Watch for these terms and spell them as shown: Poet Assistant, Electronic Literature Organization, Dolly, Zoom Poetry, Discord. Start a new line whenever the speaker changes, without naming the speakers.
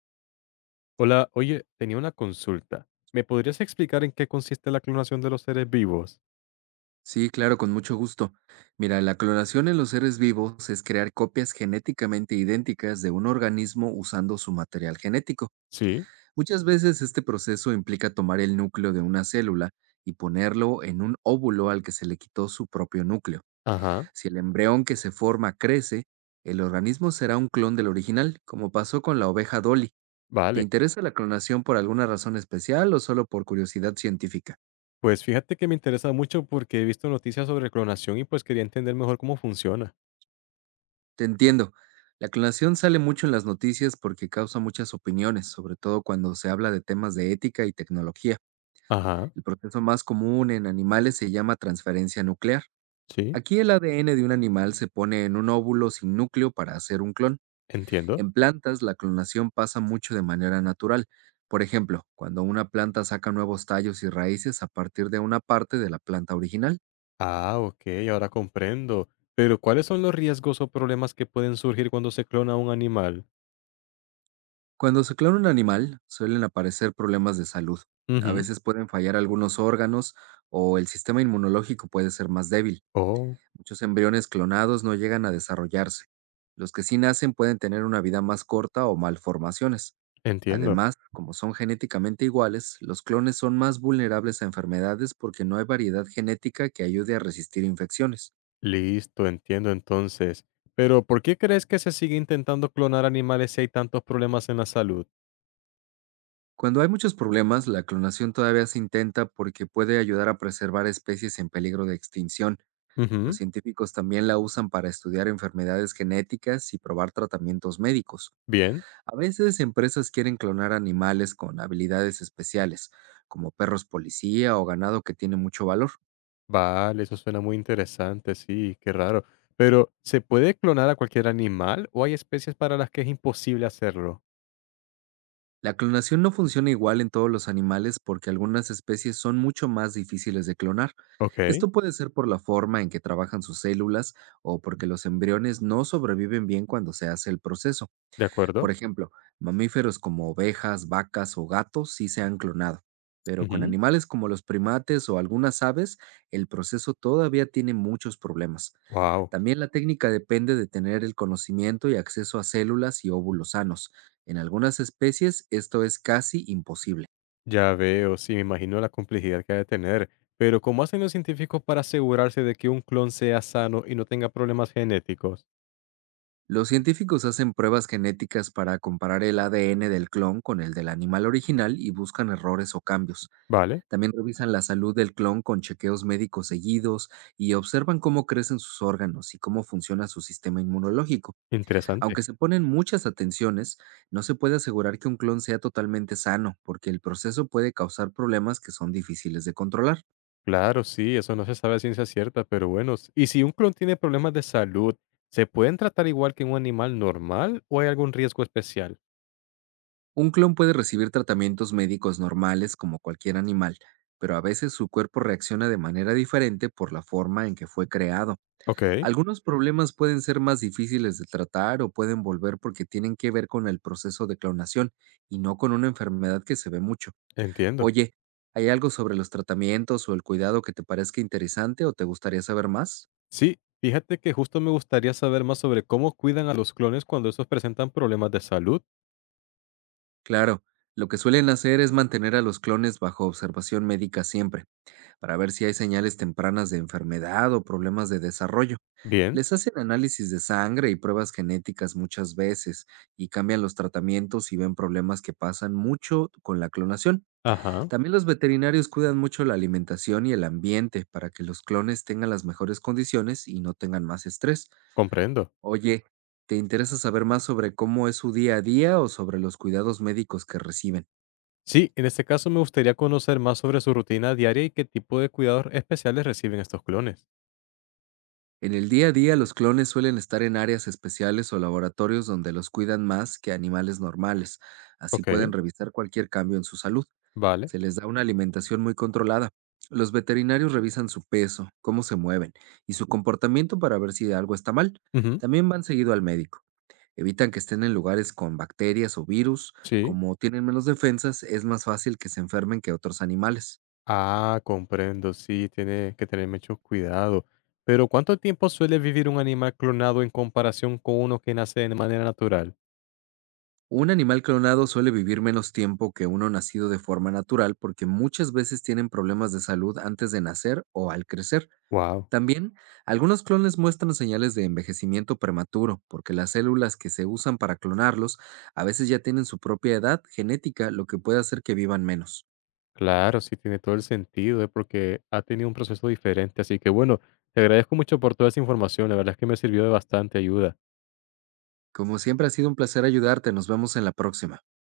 Hola, oye, tenía una consulta. ¿Me podrías explicar en qué consiste la clonación de los seres vivos?
Sí, claro, con mucho gusto. Mira, la clonación en los seres vivos es crear copias genéticamente idénticas de un organismo usando su material genético.
Sí,
Muchas veces este proceso implica tomar el núcleo de una célula y ponerlo en un óvulo al que se le quitó su propio núcleo.
ajá,
Si el embrión que se forma crece, el organismo será un clon del original, como pasó con la oveja Dolly. ¿Te
vale.
interesa la clonación por alguna razón especial o solo por curiosidad científica?
Pues fíjate que me interesa mucho porque he visto noticias sobre clonación y pues quería entender mejor cómo funciona.
Te entiendo. La clonación sale mucho en las noticias porque causa muchas opiniones, sobre todo cuando se habla de temas de ética y tecnología.
Ajá,
El proceso más común en animales se llama transferencia nuclear.
sí,
Aquí el ADN de un animal se pone en un óvulo sin núcleo para hacer un clon.
entiendo.
En plantas, la clonación pasa mucho de manera natural. Por ejemplo, cuando una planta saca nuevos tallos y raíces a partir de una parte de la planta original.
Ah, ok, ahora comprendo. Pero ¿cuáles son los riesgos o problemas que pueden surgir cuando se clona un animal?
Cuando se clona un animal, suelen aparecer problemas de salud. A
Ujú,
veces pueden fallar algunos órganos o el sistema inmunológico puede ser más débil.
oh,
Muchos embriones clonados no llegan a desarrollarse. Los que sí nacen pueden tener una vida más corta o malformaciones.
entiendo.
Además, como son genéticamente iguales, los clones son más vulnerables a enfermedades porque no hay variedad genética que ayude a resistir infecciones.
Listo, entiendo entonces. Pero ¿por qué crees que se sigue intentando clonar animales si hay tantos problemas en la salud?
Cuando hay muchos problemas, la clonación todavía se intenta porque puede ayudar a preservar especies en peligro de extinción. Los
Ujú,
científicos también la usan para estudiar enfermedades genéticas y probar tratamientos médicos.
bien,
A veces empresas quieren clonar animales con habilidades especiales, como perros policía o ganado que tiene mucho valor.
vale, eso suena muy interesante, sí, qué raro. Pero ¿se puede clonar a cualquier animal o hay especies para las que es imposible hacerlo?
La clonación no funciona igual en todos los animales porque algunas especies son mucho más difíciles de clonar.
Ok,
Esto puede ser por la forma en que trabajan sus células o porque los embriones no sobreviven bien cuando se hace el proceso.
de
Por
acuerdo.
ejemplo, mamíferos como ovejas, vacas o gatos sí se han clonado, pero con animales como los primates o algunas aves, el proceso todavía tiene muchos problemas.
Wow,
También la técnica depende de tener el conocimiento y acceso a células y óvulos sanos. En algunas especies esto es casi imposible.
ya veo, sí, me imagino la complejidad que ha de tener. Pero ¿cómo hacen los científicos para asegurarse de que un clon sea sano y no tenga problemas genéticos?
Los científicos hacen pruebas genéticas para comparar el ADN del clon con el del animal original y buscan errores o cambios.
Vale,
También revisan la salud del clon con chequeos médicos seguidos y observan cómo crecen sus órganos y cómo funciona su sistema inmunológico.
interesante.
Aunque se ponen muchas atenciones, no se puede asegurar que un clon sea totalmente sano, porque el proceso puede causar problemas que son difíciles de controlar.
Claro, sí, eso no se sabe a ciencia cierta, pero bueno, ¿y si un clon tiene problemas de salud, se pueden tratar igual que un animal normal o hay algún riesgo especial?
Un clon puede recibir tratamientos médicos normales como cualquier animal, pero a veces su cuerpo reacciona de manera diferente por la forma en que fue creado.
Ok,
Algunos problemas pueden ser más difíciles de tratar o pueden volver porque tienen que ver con el proceso de clonación y no con una enfermedad que se ve mucho.
entiendo.
Oye, ¿hay algo sobre los tratamientos o el cuidado que te parezca interesante o te gustaría saber más?
Sí, fíjate que justo me gustaría saber más sobre cómo cuidan a los clones cuando estos presentan problemas de salud.
Claro, lo que suelen hacer es mantener a los clones bajo observación médica siempre, para ver si hay señales tempranas de enfermedad o problemas de desarrollo.
Bien,
Les hacen análisis de sangre y pruebas genéticas muchas veces y cambian los tratamientos y ven problemas que pasan mucho con la clonación.
ajá,
También los veterinarios cuidan mucho la alimentación y el ambiente para que los clones tengan las mejores condiciones y no tengan más estrés.
comprendo.
Oye, ¿te interesa saber más sobre cómo es su día a día o sobre los cuidados médicos que reciben?
Sí, en este caso me gustaría conocer más sobre su rutina diaria y qué tipo de cuidados especiales reciben estos clones.
En el día a día, los clones suelen estar en áreas especiales o laboratorios donde los cuidan más que animales normales. Así
Ok,
pueden revisar cualquier cambio en su salud.
vale.
Se les da una alimentación muy controlada. Los veterinarios revisan su peso, cómo se mueven y su comportamiento para ver si algo está mal.
Ujú,
También van seguido al médico. Evitan que estén en lugares con bacterias o virus.
sí.
Como tienen menos defensas, es más fácil que se enfermen que otros animales.
Ah, comprendo, sí, tiene que tener mucho cuidado. Pero ¿cuánto tiempo suele vivir un animal clonado en comparación con uno que nace de manera natural?
Un animal clonado suele vivir menos tiempo que uno nacido de forma natural porque muchas veces tienen problemas de salud antes de nacer o al crecer.
Wow,
También, algunos clones muestran señales de envejecimiento prematuro porque las células que se usan para clonarlos a veces ya tienen su propia edad genética, lo que puede hacer que vivan menos.
claro, sí tiene todo el sentido, ¿eh? Porque ha tenido un proceso diferente. Así que bueno, te agradezco mucho por toda esa información, la verdad es que me sirvió de bastante ayuda.
Como siempre, ha sido un placer ayudarte. Nos vemos en la próxima.